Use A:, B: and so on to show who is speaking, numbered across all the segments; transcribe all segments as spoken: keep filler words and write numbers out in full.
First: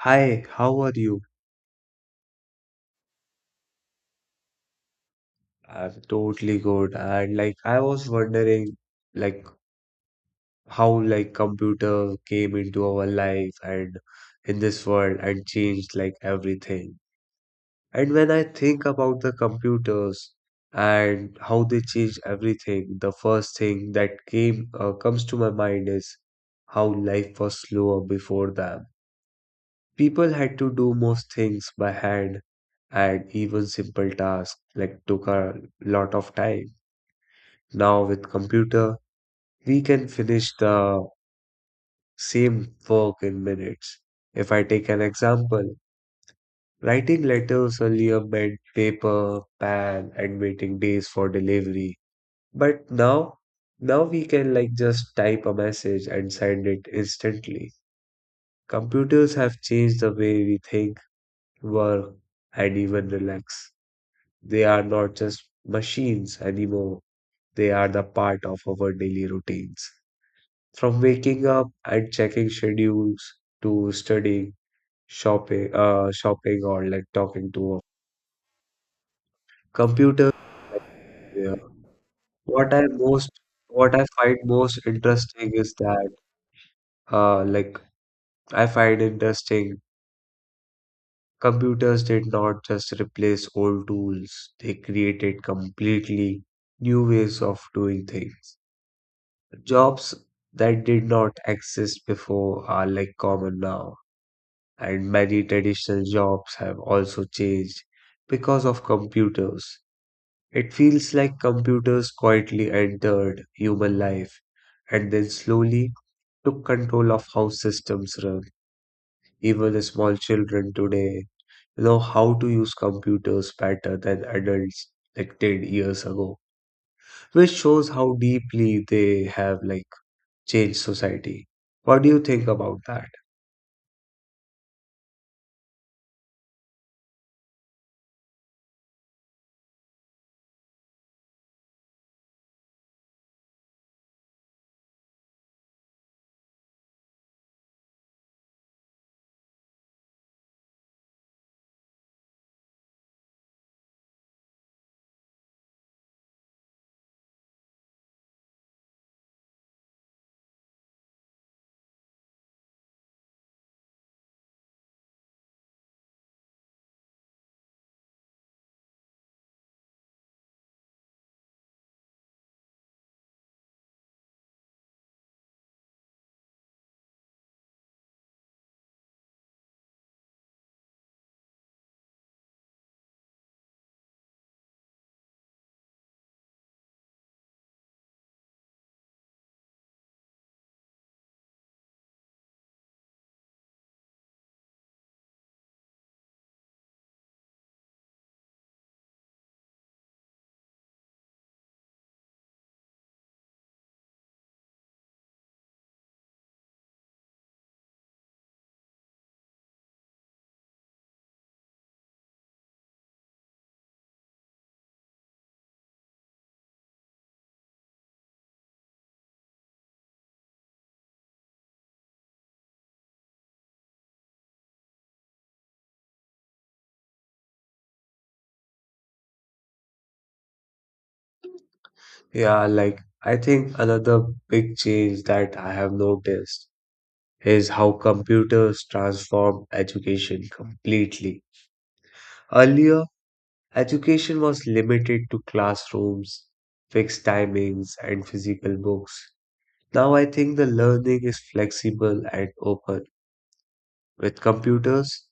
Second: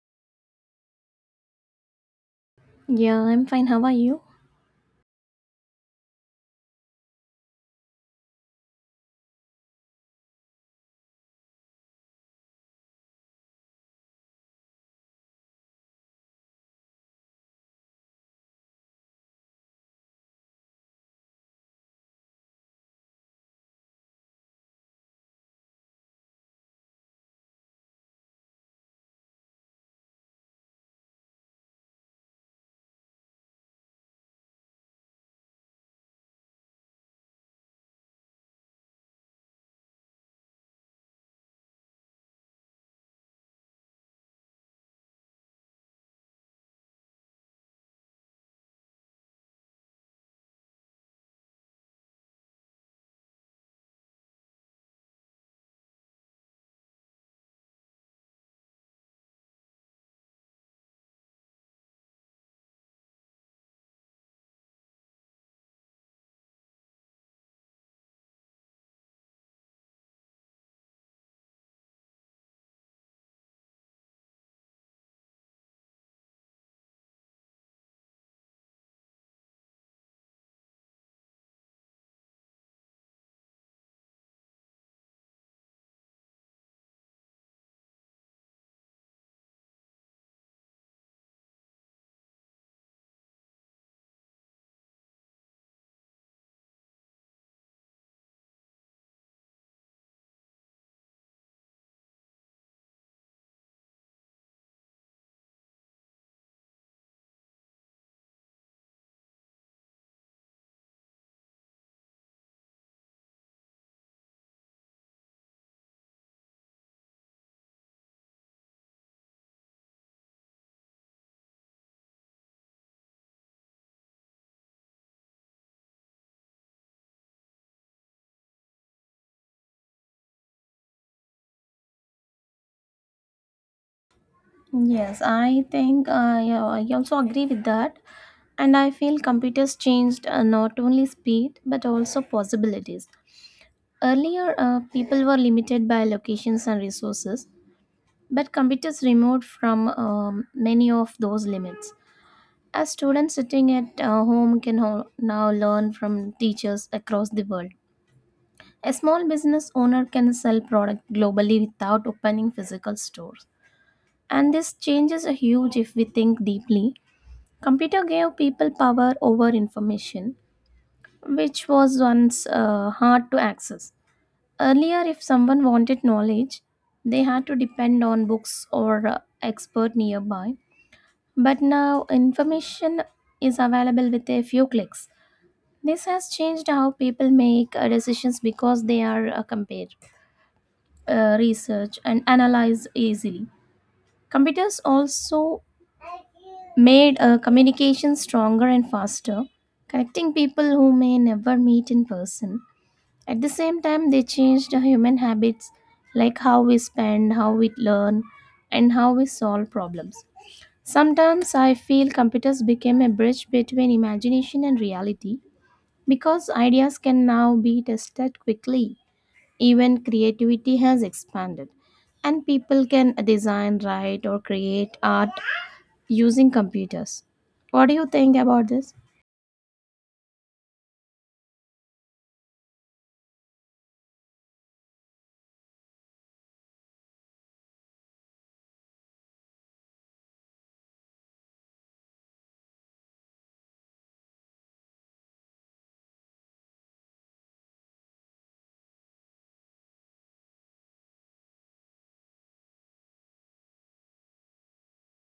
A: Hi, how are you?
B: Yeah, I'm fine. How are you?
A: I'm totally good. And like I was wondering like how like computer came into our life and in this world and changed like everything. And when I think about the computers and how they changed everything, the first thing that came uh, comes to my mind is how life was slower before them. People had to do most things by hand, and even simple tasks like took a lot of time. Now with computer, we can finish the same work in minutes. If I take an example, writing letters earlier meant paper, pen, and waiting days for delivery. But now, now we can like just type a message and send it instantly. Computers have changed the way we think, work, and even relax. They are not just machines anymore. They are the part of our daily routines. From waking up and checking schedules to studying, shopping, uh, shopping, or like talking to a computer. Yeah. What I most, what I find most interesting is that, uh, like I find interesting computers did not just replace old tools; they created completely new ways of doing things. Jobs that did not exist before are like common now, and many traditional jobs have also changed because of computers. It feels like computers quietly entered human life and then slowly took control of how systems run. Even the small children today know how to use computers better than adults like ten years ago, which shows how deeply they have like changed society. What do you think about that?
B: Yes, I think I, uh, yeah, I also agree with that. And I feel computers changed uh, not only speed but also possibilities. Earlier, uh, people were limited by locations and resources, but computers removed from um, many of those limits. As students sitting at uh, home can ho- now learn from teachers across the world. A small business owner can sell product globally without opening physical stores. And this change is huge if we think deeply. Computer gave people power over information, which was once uh, hard to access. Earlier, if someone wanted knowledge, they had to depend on books or uh, expert nearby. But now, information is available with a few clicks. This has changed how people make uh, decisions because they are uh, compared, uh, research, and analyze easily. Computers also made uh, communication stronger and faster, connecting people who may never meet in person. At the same time, they changed the human habits like how we spend, how we learn, and how we solve problems. Sometimes I feel computers became a bridge between imagination and reality because ideas can now be tested quickly. Even creativity has expanded, and people can design, write, or create art using computers. What do you think about this?
A: Yeah, like I think another big change that I have noticed is how computers transform education completely. Earlier, education was limited to classrooms, fixed timings, and physical books. Now I think the learning is flexible and open. With computers,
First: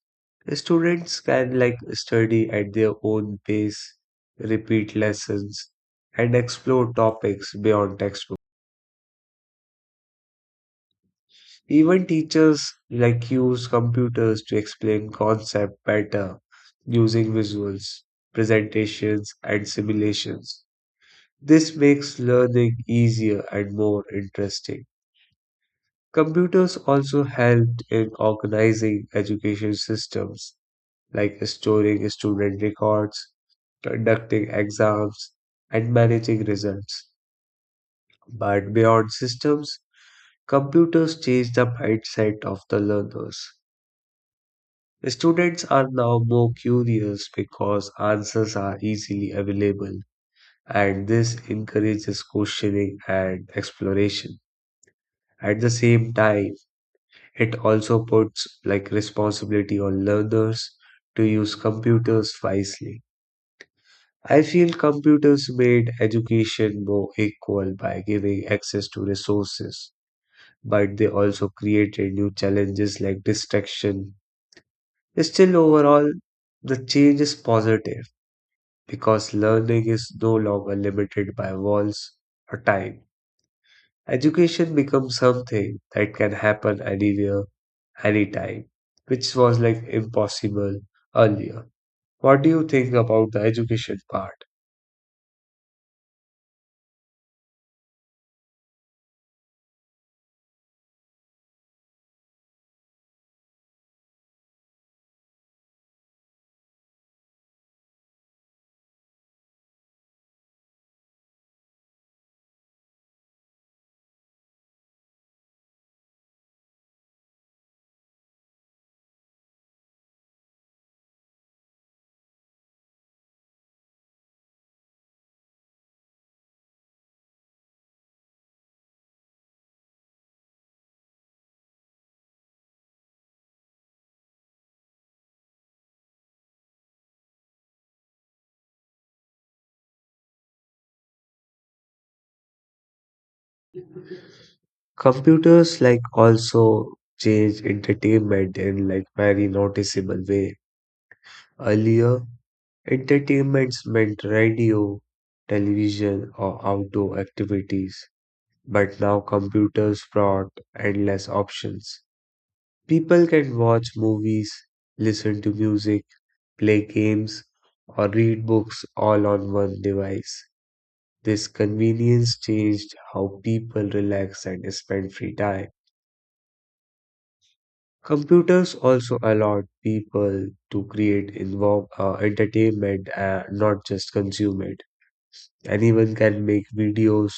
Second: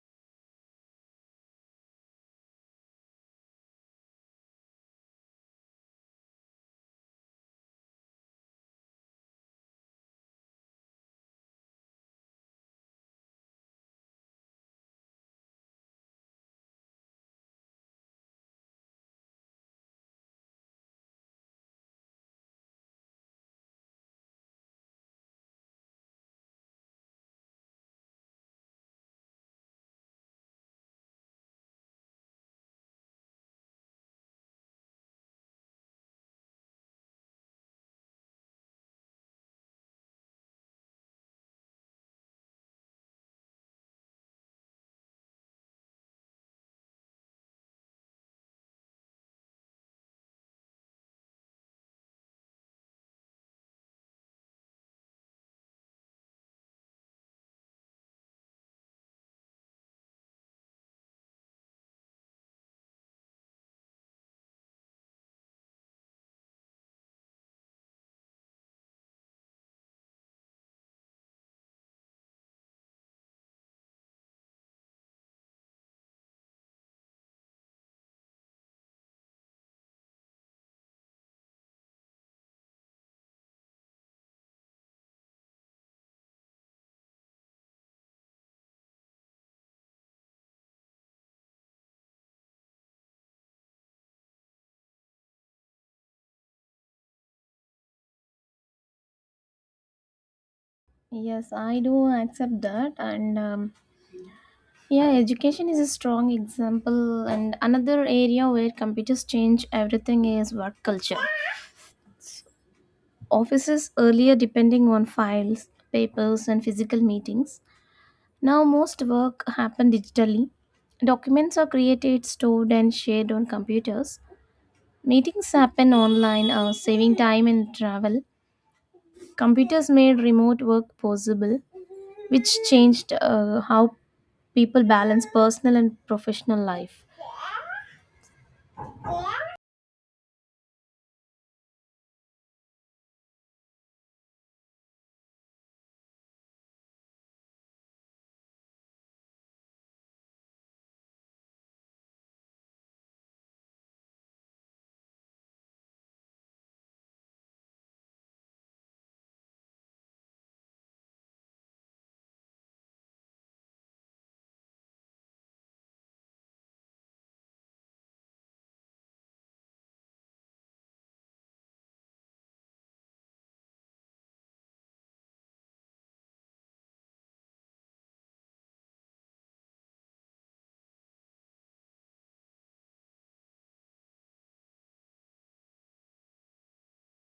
A: students can like study at their own pace, repeat lessons, and explore topics beyond textbooks. Even teachers like use computers to explain concept better using visuals, presentations, and simulations. This makes learning easier and more interesting. Computers also helped in organizing education systems like storing student records, conducting exams, and managing results. But beyond systems, computers change the mindset of the learners. Students are now more curious because answers are easily available, and this encourages questioning and exploration. At the same time, it also puts like responsibility on learners to use computers wisely. I feel computers made education more equal by giving access to resources, but they also created new challenges like distraction. Still, overall, the change is positive because learning is no longer limited by walls or time. Education becomes something that can happen anywhere, anytime, which was like impossible earlier. What do you think about the education part?
B: Yes, I do accept that. And um, yeah, education is a strong example. And another area where computers change everything is work culture. Offices earlier depending on files, papers, and physical meetings. Now most work happen digitally. Documents are created, stored, and shared on computers. Meetings happen online, uh, saving time and travel. Computers made remote work possible, which changed uh, how people balance personal and professional life.
A: Computers like also change entertainment in like very noticeable way. Earlier, entertainments meant radio, television, or outdoor activities. But now computers brought endless options. People can watch movies, listen to music, play games, or read books all on one device. This convenience changed how people relax and spend free time. Computers also allowed people to create involve, uh, entertainment, uh, not just consume it. Anyone can make videos,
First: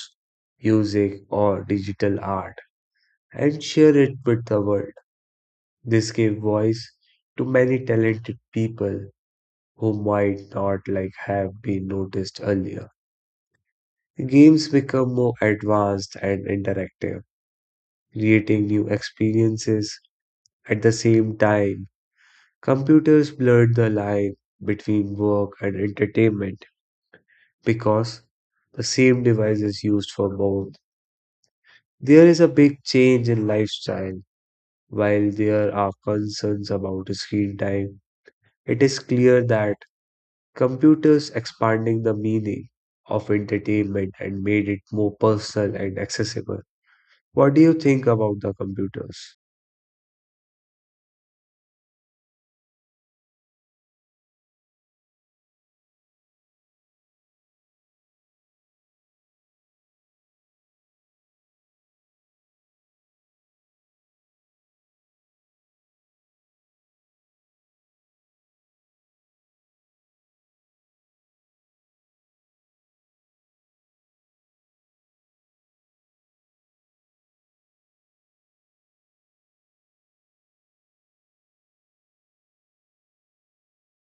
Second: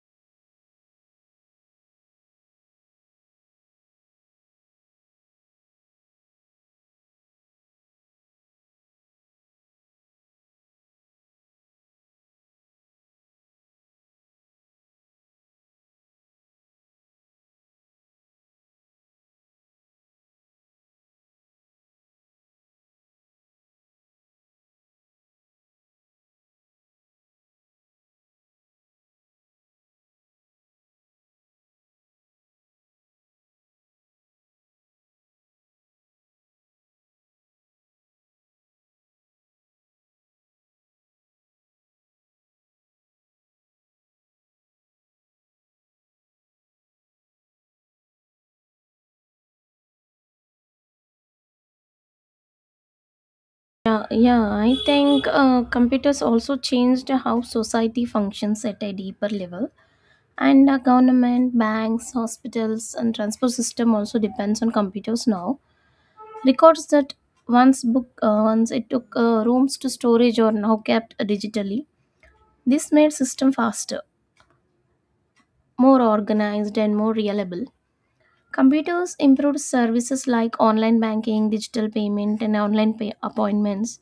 A: music, or digital art and share it with the world. This gave voice to many talented people who might not like have been noticed earlier. Games become more advanced and interactive, creating new experiences. At the same time, computers blurred the line between work and entertainment because the same device is used for both. There is a big change in lifestyle. While there are concerns about screen time, it is clear that computers expanding the meaning of entertainment and made it more personal and accessible. What do you think about the computers?
B: Yeah, yeah, I think uh, computers also changed how society functions at a deeper level. And uh, government, banks, hospitals, and transport system also depends on computers now. Records that once book uh, once it took uh, rooms to storage are now kept digitally. This made system faster, more organized, and more reliable. Computers improved services like online banking, digital payment, and online pay appointments,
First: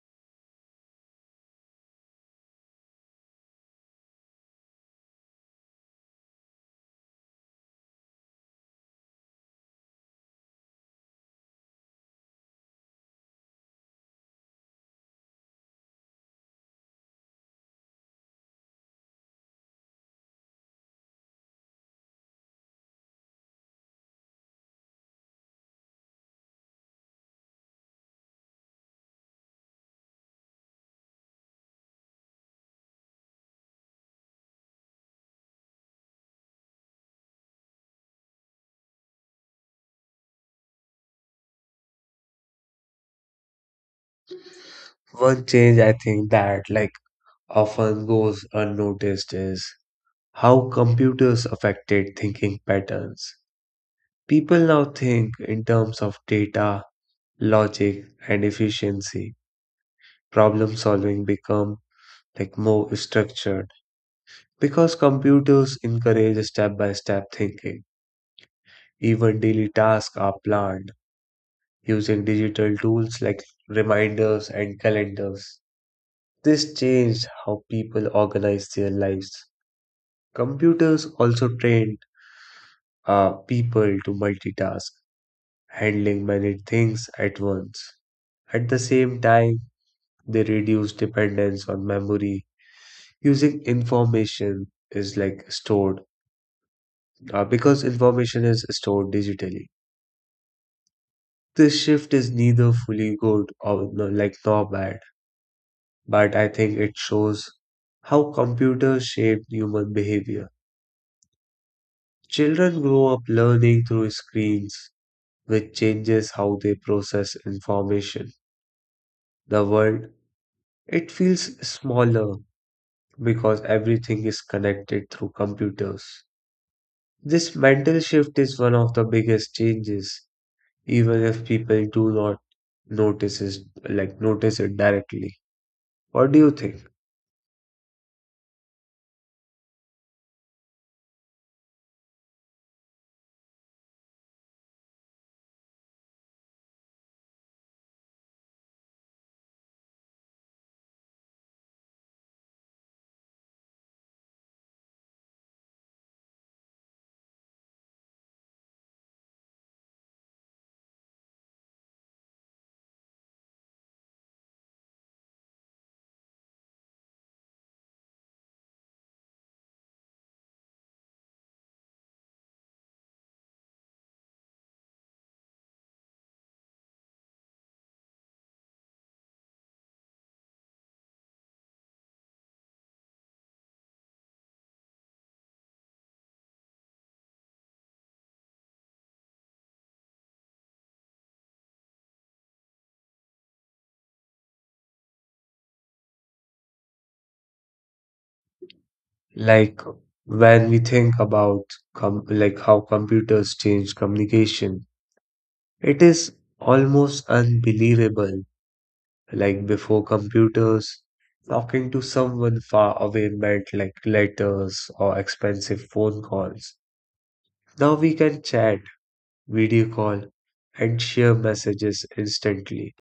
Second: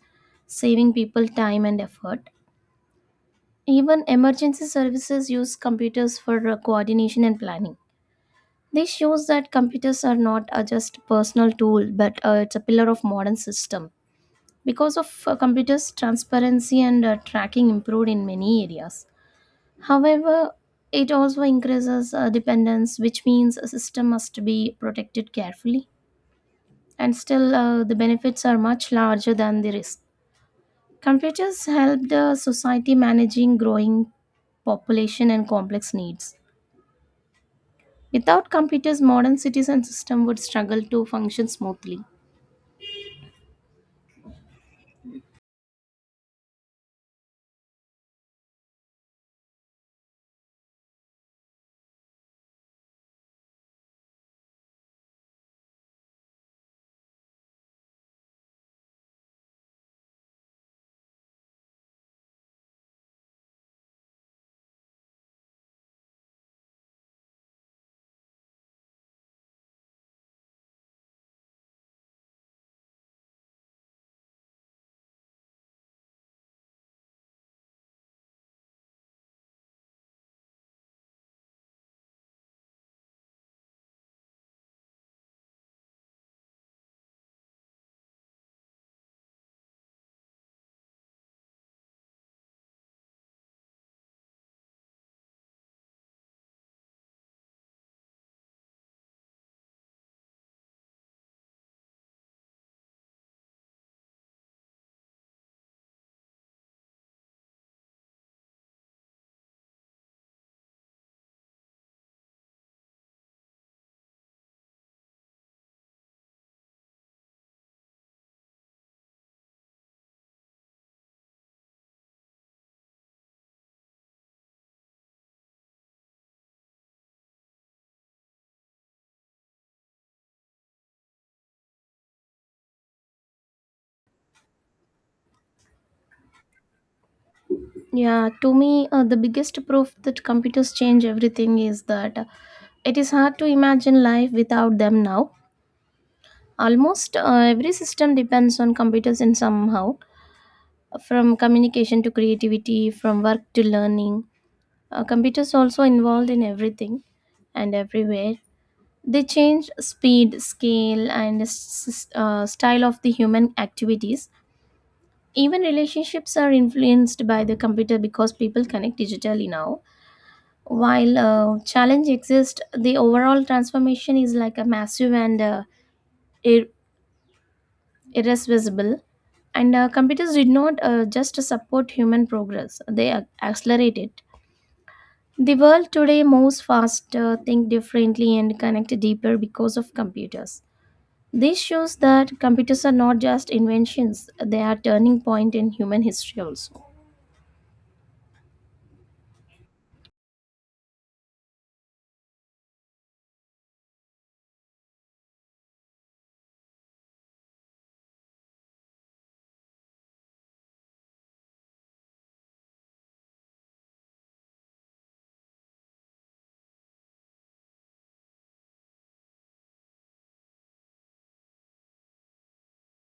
B: saving people time and effort. Even emergency services use computers for uh, coordination and planning. This shows that computers are not a just personal tool, but uh, it's a pillar of modern system. Because of uh, computers, transparency and uh, tracking improved in many areas. However, it also increases uh, dependence, which means a system must be protected carefully. And still uh, the benefits are much larger than the risk. Computers helped uh, society managing growing population and complex needs. Without computers, modern cities and system would struggle to function smoothly.
A: One change I think that like often goes unnoticed is how computers affected thinking patterns. People now think in terms of data, logic, and efficiency. Problem solving become like more structured because computers encourage step by step thinking. Even daily tasks are planned using digital tools like reminders and calendars. This changed how people organize their lives. Computers also trained uh, people to multitask, handling many things at once. At the same time, they reduce dependence on memory using information is like stored uh, because information is stored digitally. This shift is neither fully good or no, like nor bad, but I think it shows how computers shape human behavior. Children grow up learning through screens, which changes how they process information. The world, it feels smaller because everything is connected through computers. This mental shift is one of the biggest changes, even if people do not notice it, like notice it directly. What do you think?
B: Yeah, to me, uh, the biggest proof that computers change everything is that uh, it is hard to imagine life without them now. Almost uh, every system depends on computers in somehow, from communication to creativity, from work to learning. Uh, computers also involved in everything and everywhere. They change speed, scale, and s- uh, style of the human activities. Even relationships are influenced by the computer because people connect digitally now. While uh, challenge exists, the overall transformation is like a massive and uh, ir- irreversible. And uh, computers did not uh, just support human progress; they ac- accelerate it. The world today moves faster, think differently, and connect deeper because of computers. This shows that computers are not just inventions, they are turning point in human history also.
A: Like when we think about com like how computers change communication, it is almost unbelievable. Like before computers, talking to someone far away meant like letters or expensive phone calls. Now we can chat, video call, and share messages instantly.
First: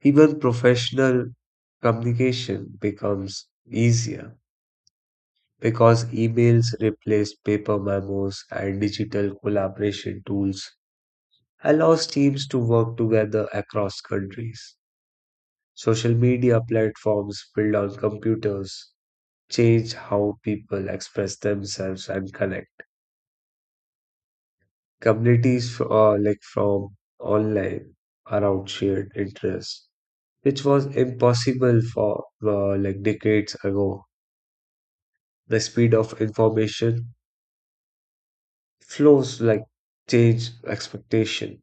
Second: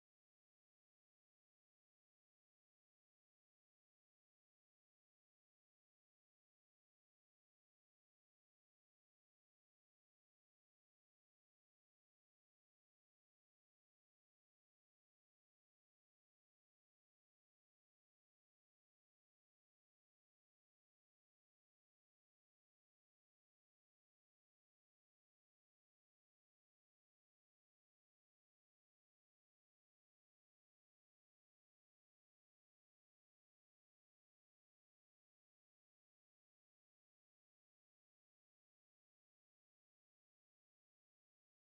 A: Even professional communication becomes easier, because emails replaced paper memos and digital collaboration tools allows teams to work together across countries. Social media platforms built on computers change how people express themselves and connect. Communities uh, like from online around shared interests, which was impossible for uh, like decades ago. The speed of information flows like change expectation.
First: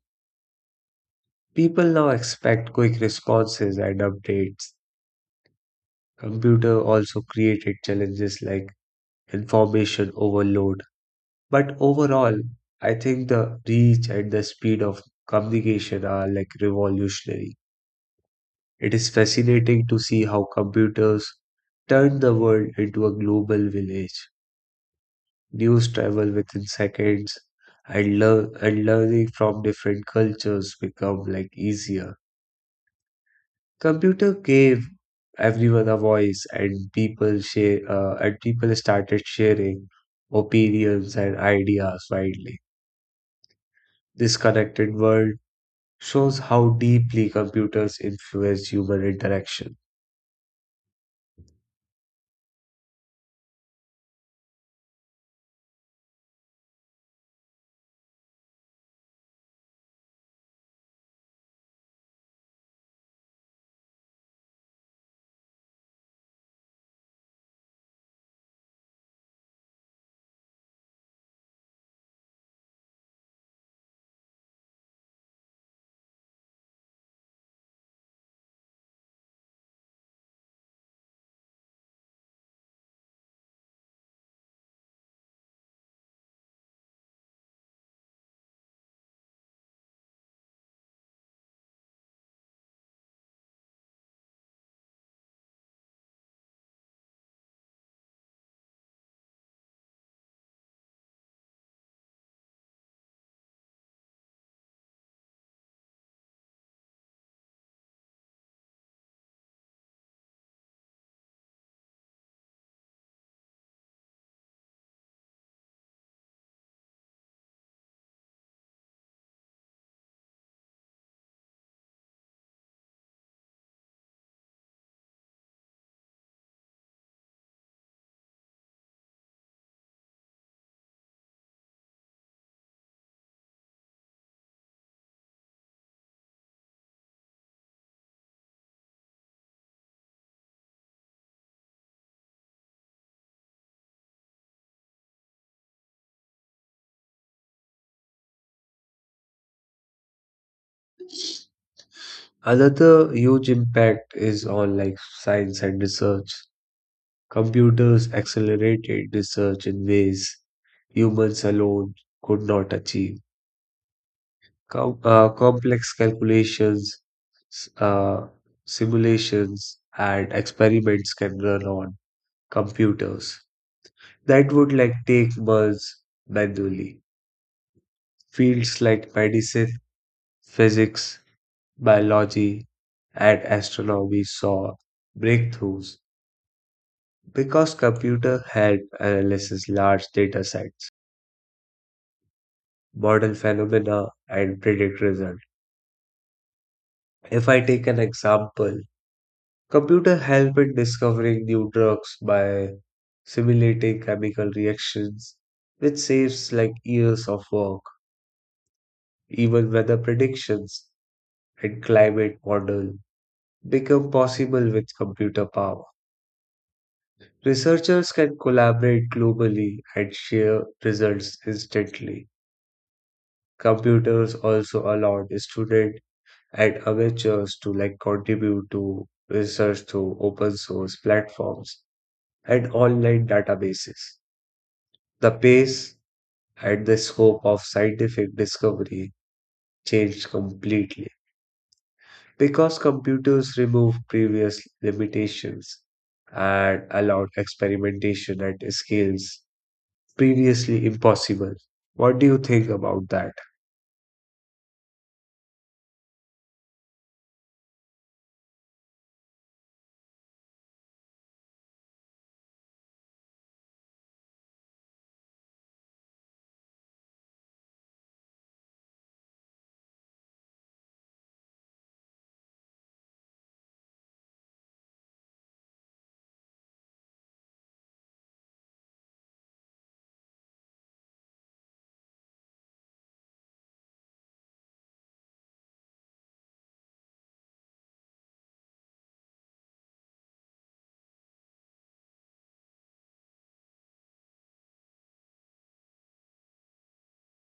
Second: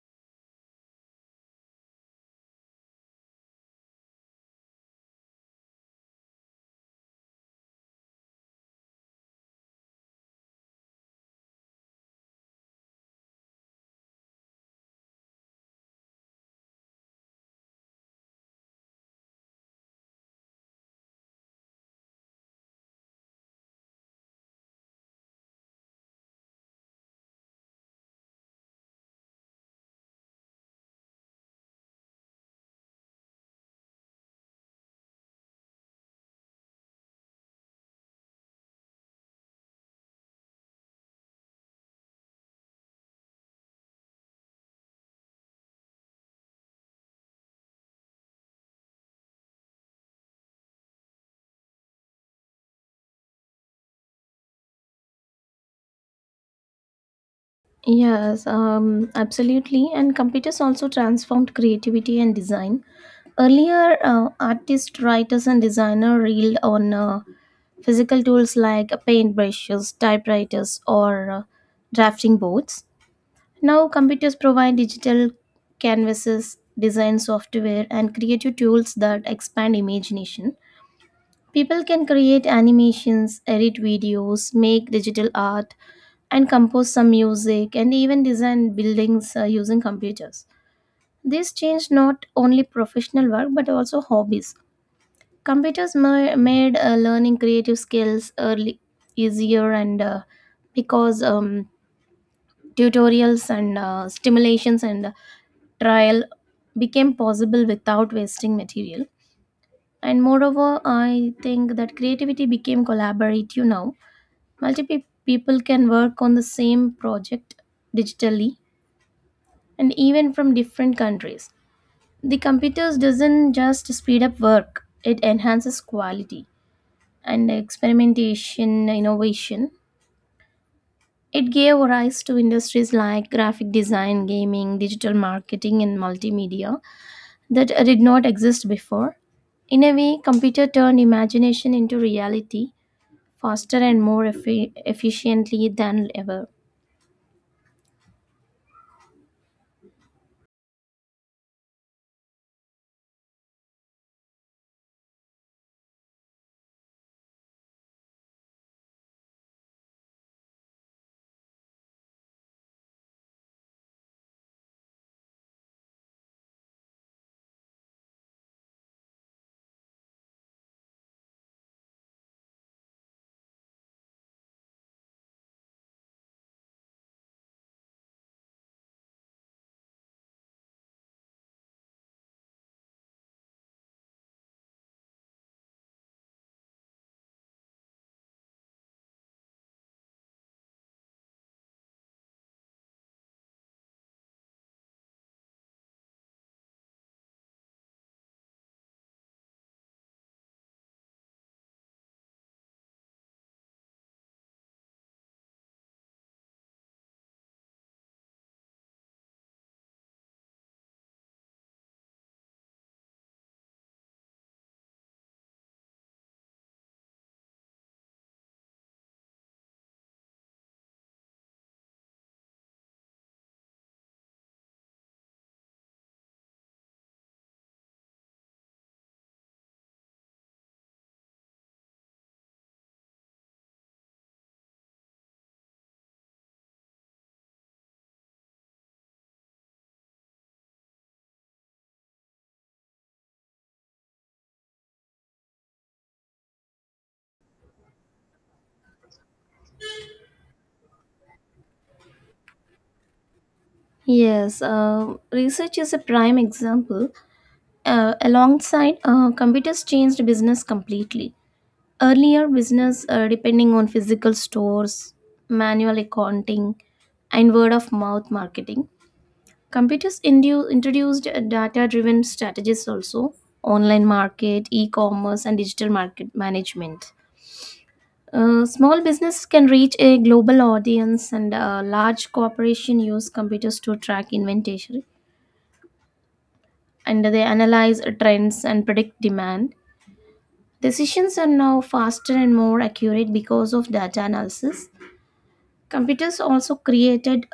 A: People now expect quick responses and updates. Computer also created challenges like information overload. But overall, I think the reach and the speed of communication are like revolutionary. It is fascinating to see how computers turn the world into a global village. News travel within seconds, and learn and learning from different cultures become like easier. Computer gave everyone a voice, and people share, uh, and people started sharing opinions and ideas widely. This connected world shows how deeply computers influence human interaction.
B: Yes, um, absolutely. And computers also transformed creativity and design. Earlier, uh, artists, writers, and designers reeled on uh, physical tools like paintbrushes, typewriters, or uh, drafting boards. Now, computers provide digital canvases, design software, and creative tools that expand imagination. People can create animations, edit videos, make digital art, and compose some music, and even design buildings uh, using computers. This changed not only professional work but also hobbies. Computers ma- made uh, learning creative skills early easier and uh, because um, tutorials and uh, stimulations and uh, trial became possible without wasting material. And moreover, I think that creativity became collaborative now. Multiple people can work on the same project digitally and even from different countries. The computers doesn't just speed up work, it enhances quality and experimentation, innovation. It gave rise to industries like graphic design, gaming, digital marketing, and multimedia that did not exist before. In a way, computer turned imagination into reality faster and more effi- efficiently than ever.
A: Another huge impact is on like science and research. Computers accelerated research in ways humans alone could not achieve. Com- uh, complex calculations, s- uh, simulations, and experiments can run on computers that would like take months manually. Fields like medicine, physics, biology, and astronomy saw breakthroughs because computer help analysis large data sets, model phenomena, and predict results. If I take an example, computer help in discovering new drugs by simulating chemical reactions, which saves like years of work. Even weather predictions and climate model become possible with computer power. Researchers can collaborate globally and share results instantly. Computers also allowed students and amateurs to like contribute to research through open source platforms and online databases. The pace and the scope of scientific discovery changed completely because computers removed previous limitations and allowed experimentation at scales previously impossible. What do you think about that?
B: Yes, uh, research is a prime example. Uh, alongside, uh, computers changed business completely. Earlier, business uh, depending on physical stores, manual accounting, and word of mouth marketing. Computers indu- introduced data driven strategies also, online market, e commerce, and digital market management. Uh, small business can reach a global audience, and uh, large corporation use computers to track inventory and they analyze trends and predict demand. Decisions are now faster and more accurate because of data analysis. Computers also created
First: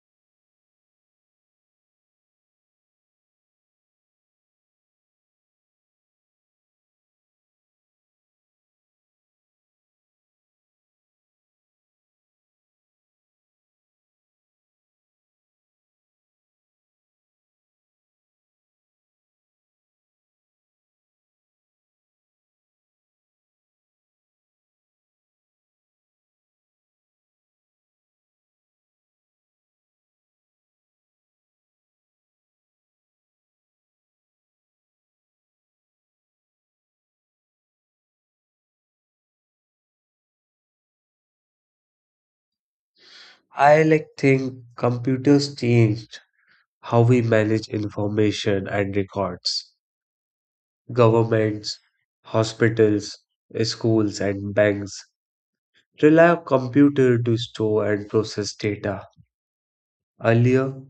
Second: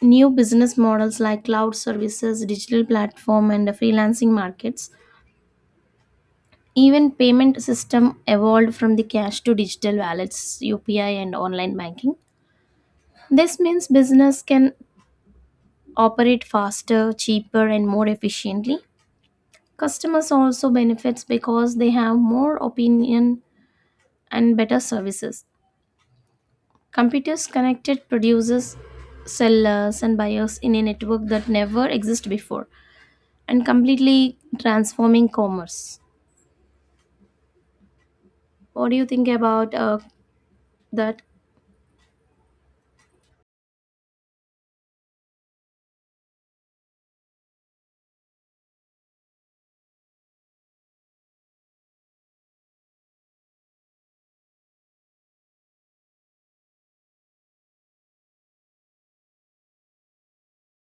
B: new business models like cloud services, digital platform, and freelancing markets. Even payment system evolved from the cash to digital wallets, U P I and online banking. This means business can operate faster, cheaper and more efficiently. Customers also benefits because they have more opinion and better services. Computers connected producers, sellers and buyers in a network that never existed before and completely transforming commerce. What do you think about uh, that?
A: I like think computers changed how we manage information and records. Governments, hospitals, schools, and banks rely on computer to store and process data. Earlier,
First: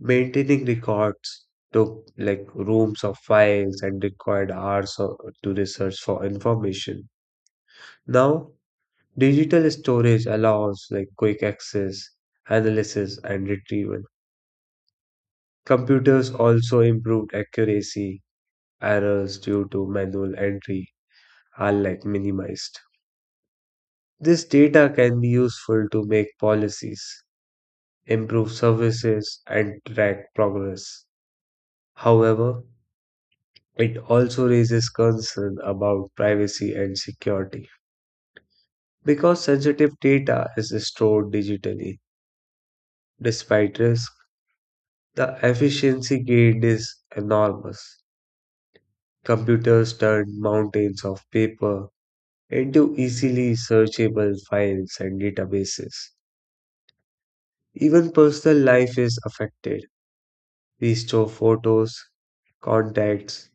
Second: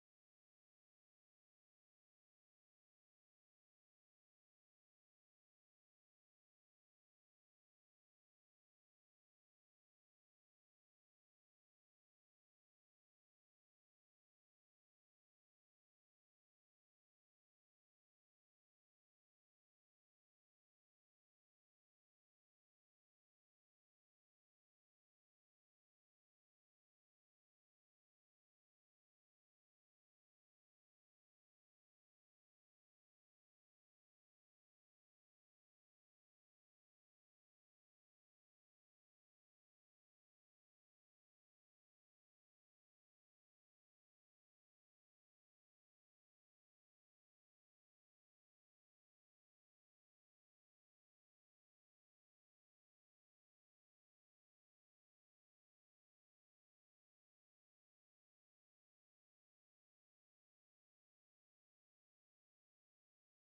A: maintaining records took like rooms of files and required hours o- to research for information. Now, digital storage allows like quick access, analysis, and retrieval. Computers also improved accuracy. Errors due to manual entry are like minimized. This data can be useful to make policies, improve services, and track progress. However, it also raises concern about privacy and security because sensitive data is stored digitally. Despite risk, the efficiency gained is enormous. Computers turn mountains of paper into easily searchable files and databases. Even personal life is affected. We store photos, contacts,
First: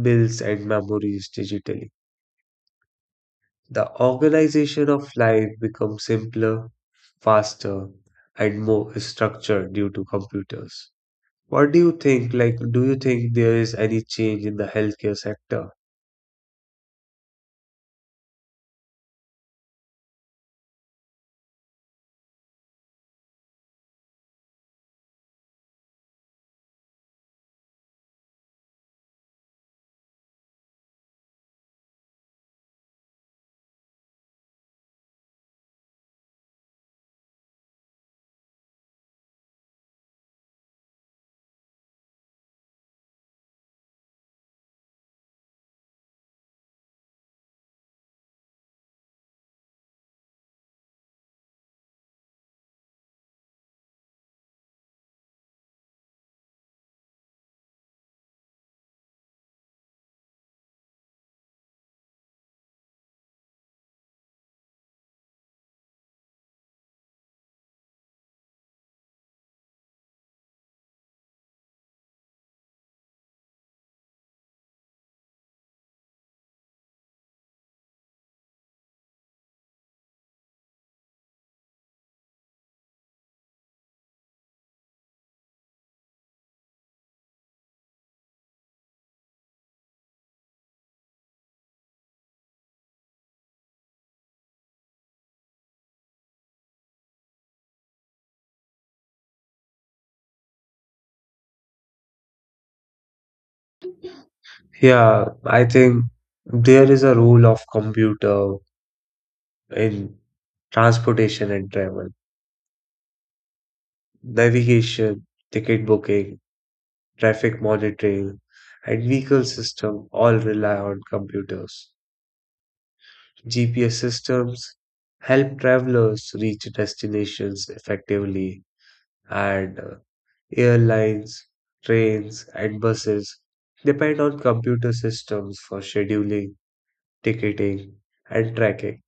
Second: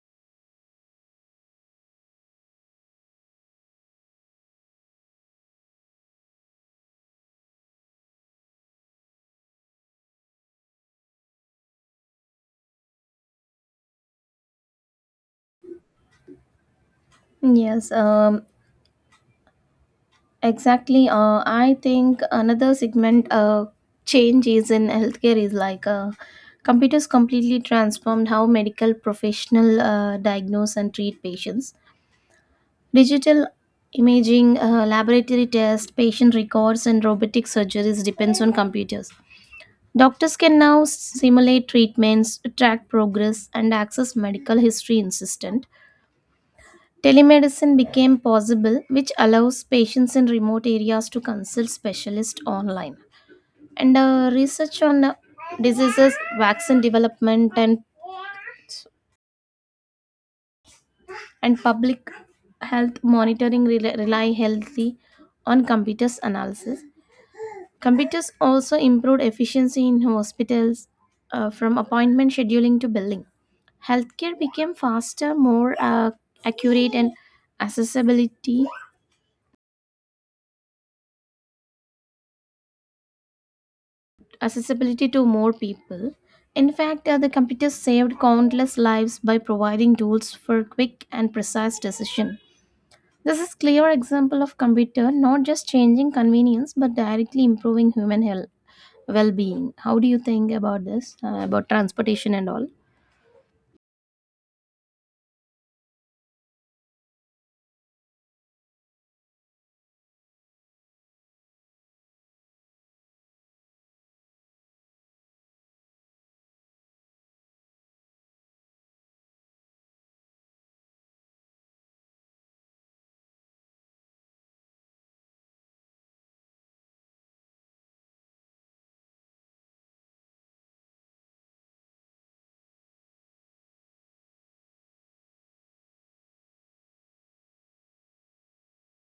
A: bills, and memories digitally. The organization of life becomes simpler, faster, and more structured due to computers. What do you think? Like, do you think there is any change in the healthcare sector?
B: Yes, um, exactly. Uh, I think another segment uh, change is in healthcare is like uh, computers completely transformed how medical professional uh, diagnose and treat patients. Digital imaging, uh, laboratory tests, patient records, and robotic surgeries depends on computers. Doctors can now simulate treatments, track progress, and access medical history in system. Telemedicine became possible, which allows patients in remote areas to consult specialists online. And uh, research on uh, diseases, vaccine development, and and public health monitoring rely, rely healthy on computers analysis. Computers also improved efficiency in hospitals, uh, from appointment scheduling to billing. Healthcare became faster, more uh, accurate, and accessibility accessibility to more people. In fact, uh, the computer saved countless lives by providing tools for quick and precise decision. This is clear example of computer not just changing convenience but directly improving human health well-being. How do you think about this uh, about transportation and all?
A: Yeah, I think there is a role of computer in transportation and travel, navigation, ticket booking, traffic monitoring, and vehicle system all rely on computers. G P S systems help travelers reach destinations effectively, and uh, airlines, trains, and buses depend on computer systems for scheduling, ticketing, and tracking.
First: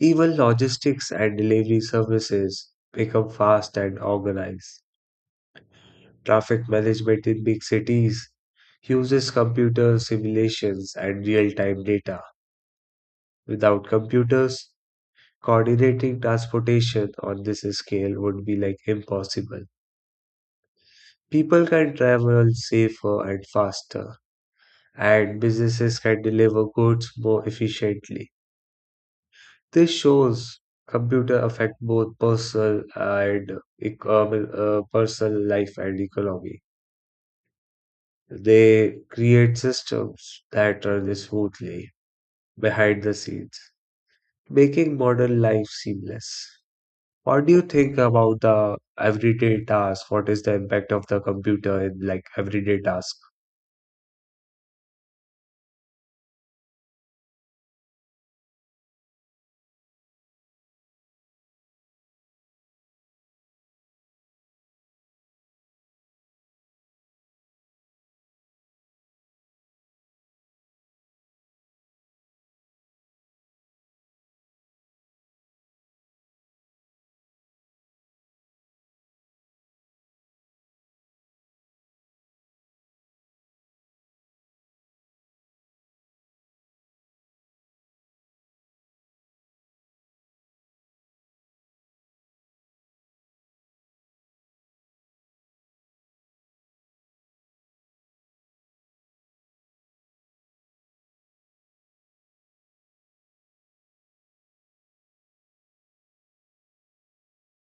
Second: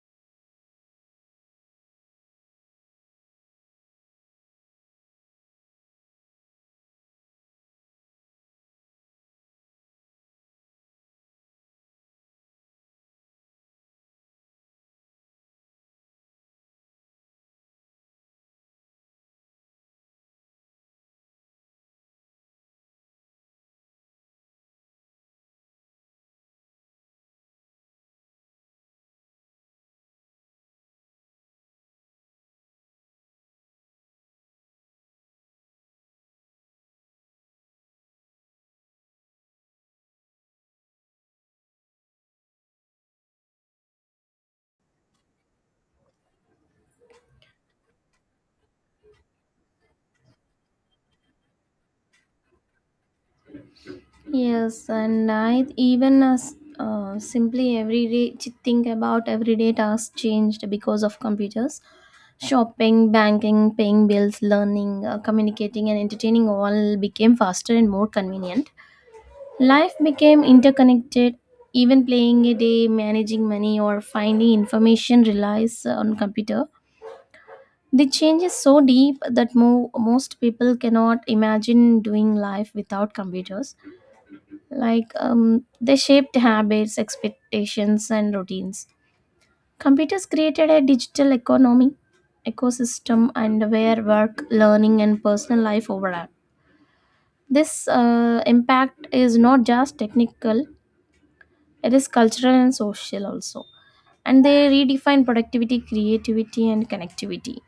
A: Even logistics and delivery services become fast and organized. Traffic management in big cities uses computer simulations and real time data. Without computers, coordinating transportation on this scale would be like impossible. People can travel safer and faster, and businesses can deliver goods more efficiently. This shows computer affect both personal and economic, uh, personal life and economy. They create systems that run smoothly behind the scenes, making modern life seamless. What do you think about the everyday task? What is the impact of the computer in like everyday task?
B: Yes, and I even as uh, simply everyday ch- think about everyday tasks changed because of computers. Shopping, banking, paying bills, learning, uh, communicating, and entertaining all became faster and more convenient. Life became interconnected. Even playing a day, managing money, or finding information relies on computer. The change is so deep that mo- most people cannot imagine doing life without computers, like um, they shaped habits, expectations, and routines. Computers created a digital economy ecosystem and where work, learning, and personal life overlap. This uh, impact is not just technical, it is cultural and social also, and they redefine productivity, creativity, and connectivity.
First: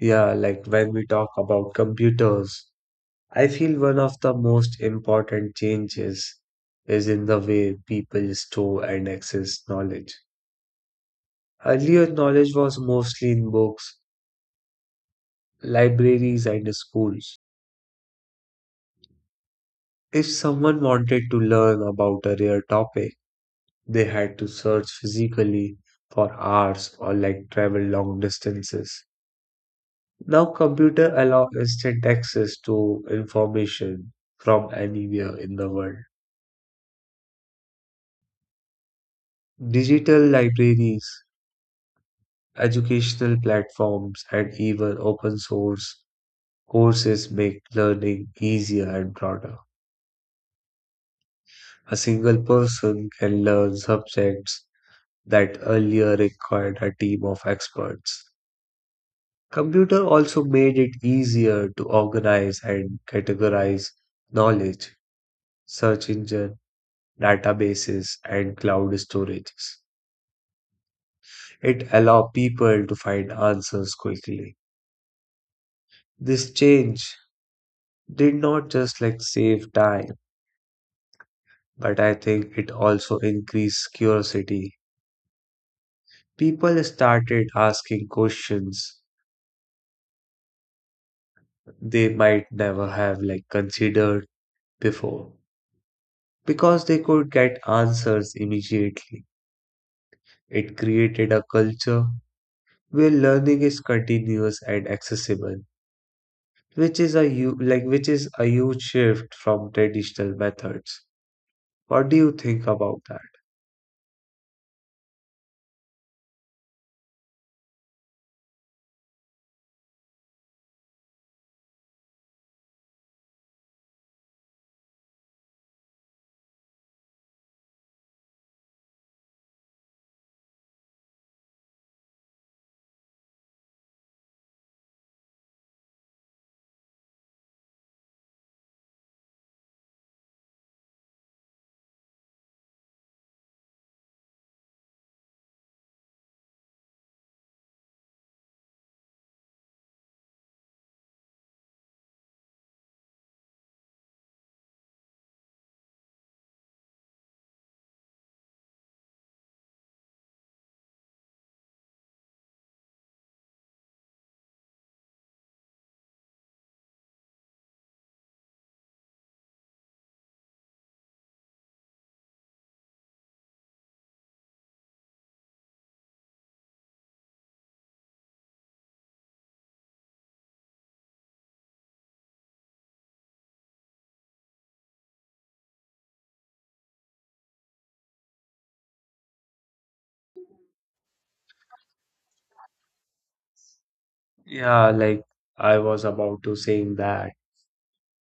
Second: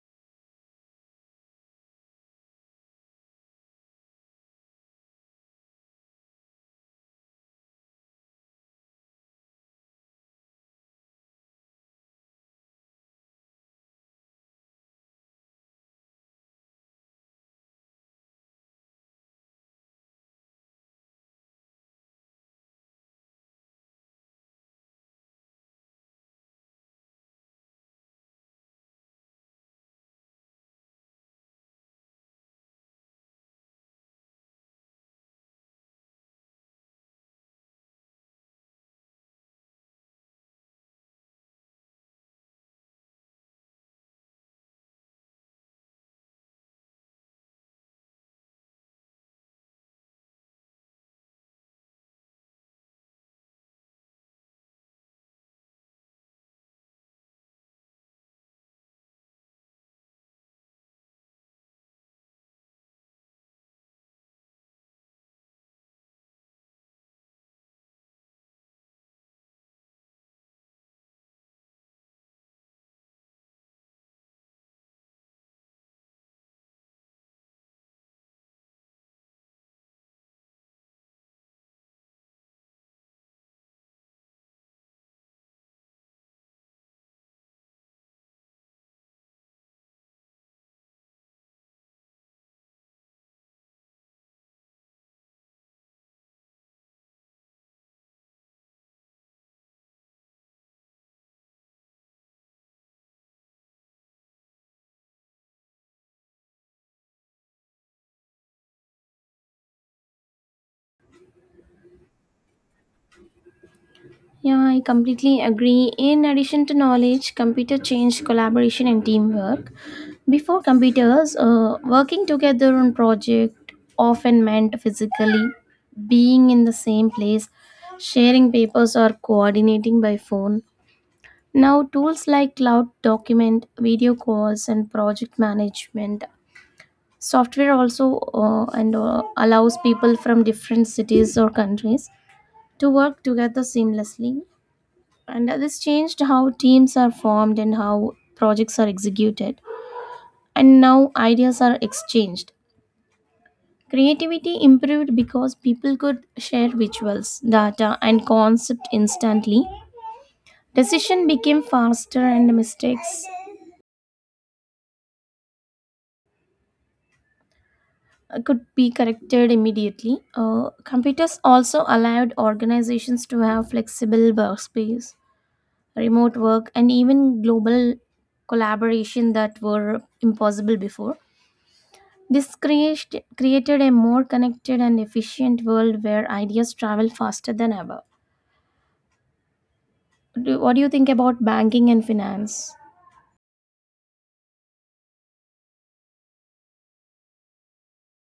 A: Yeah, like when we talk about computers, I feel one of the most important changes is in the way people store and access knowledge. Earlier, knowledge was mostly in books, libraries, and schools. If someone wanted to learn about a rare topic, they had to search physically for hours or like travel long distances. Now computer allow instant access to information from anywhere in the world. Digital libraries, educational platforms, and even open source courses make learning easier and broader. A single person can learn subjects that earlier required a team of experts. Computer also made it easier to organize and categorize knowledge. Search engine databases, and cloud storages. It allowed people to find answers quickly. This change did not just like save time, but I think it also increased curiosity. People started asking questions they might never have like considered before because they could get answers immediately. It created a culture where learning is continuous and accessible, which is a hu- like which is a huge shift from traditional methods. What do you think about that?
B: Yeah, I completely agree. In addition to knowledge, computer changed collaboration and teamwork. Before computers, uh, working together on project often meant physically being in the same place, sharing papers or coordinating by phone. Now, tools like cloud document, video calls, and project management software also uh, and uh, allows people from different cities or countries to work together seamlessly, and uh, this changed how teams are formed and how projects are executed, and now ideas are exchanged. Creativity improved because people could share visuals, data, and concept instantly. Decision became faster and mistakes uh, could be corrected immediately. Uh, computers also allowed organizations to have flexible workspace, remote work, and even global collaboration that were impossible before. This creat- created a more connected and efficient world where ideas travel faster than ever. Do, what do you think about banking and finance?
A: Yeah, like I was about to saying that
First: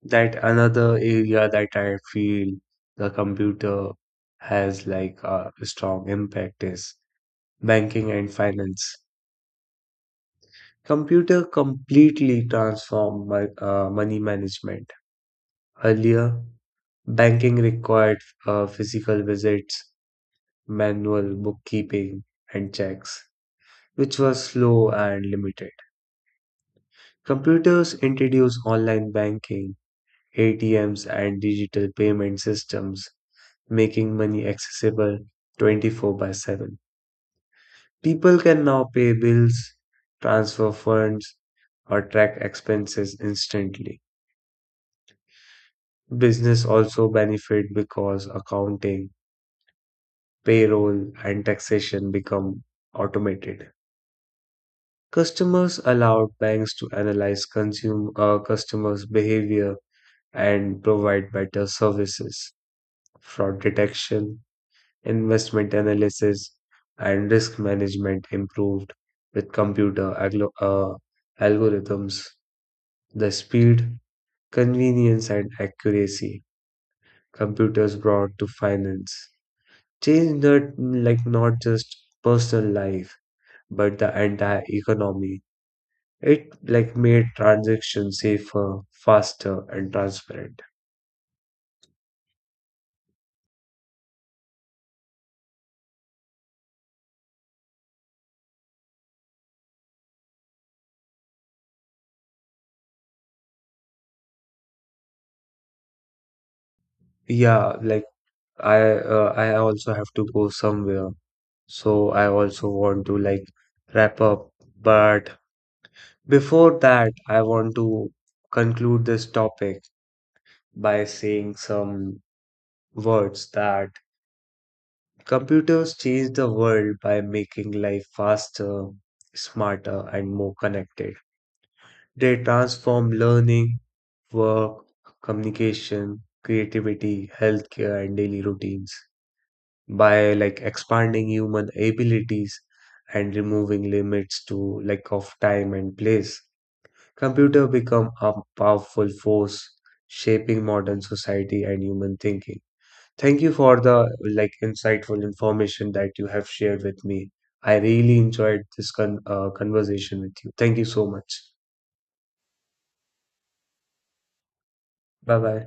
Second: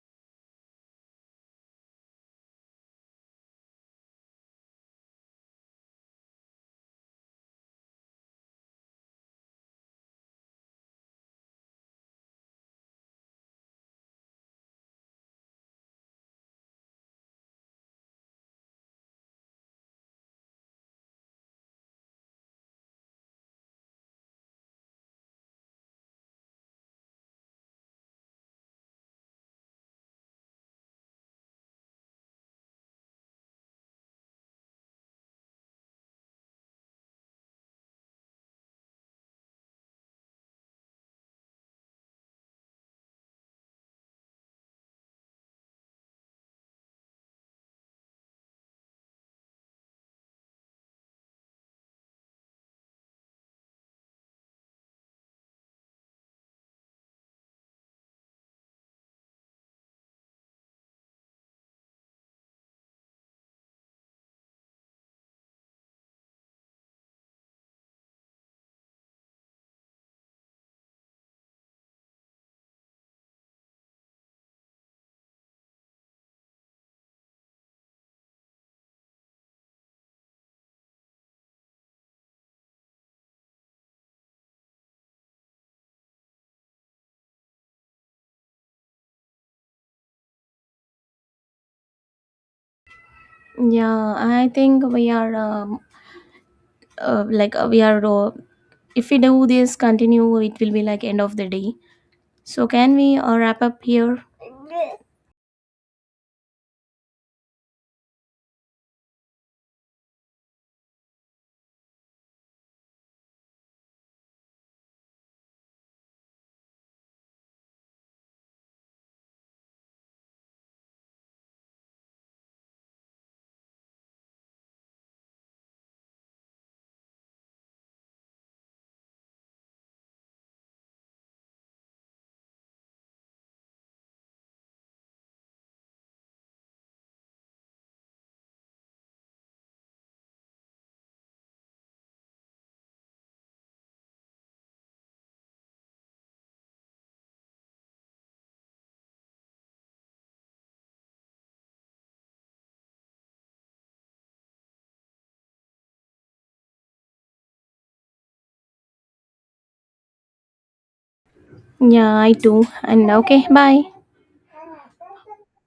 A: that another area that I feel the computer has like a strong impact is banking and finance. Computer completely transformed my, uh, money management. Earlier, banking required uh, physical visits, manual bookkeeping, and checks, which was slow and limited. Computers introduced online banking, A T Ms, and digital payment systems, making money accessible twenty-four by seven. People can now pay bills, transfer funds, or track expenses instantly. Business also benefit because accounting, payroll, and taxation become automated. Customers allowed banks to analyze consume, uh, customers' behavior and provide better services. Fraud detection, investment analysis, and risk management improved with computer aglo- uh, algorithms. The speed, convenience, and accuracy computers brought to finance changed not like not just personal life but the entire economy. It like made transactions safer, faster, and transparent.
B: Yeah, I think we are um, uh, like uh, we are. Uh, if we do this continue, it will be like end of the day. So can we uh, wrap up here?
A: Yeah, like I uh, I also have to go somewhere, so I also want to like wrap up. But before that, I want to conclude this topic by saying some words that computers change the world by making life faster, smarter, and more connected. They transform learning, work, communication, creativity, healthcare, and daily routines by like expanding human abilities and removing limits to like of time and place. Computer become a powerful force shaping modern society and human thinking. Thank you for the like insightful information that you have shared with me. I really enjoyed this con- uh, conversation with you. Thank you so much.
B: Yeah, I too. And okay, bye.
A: Bye bye.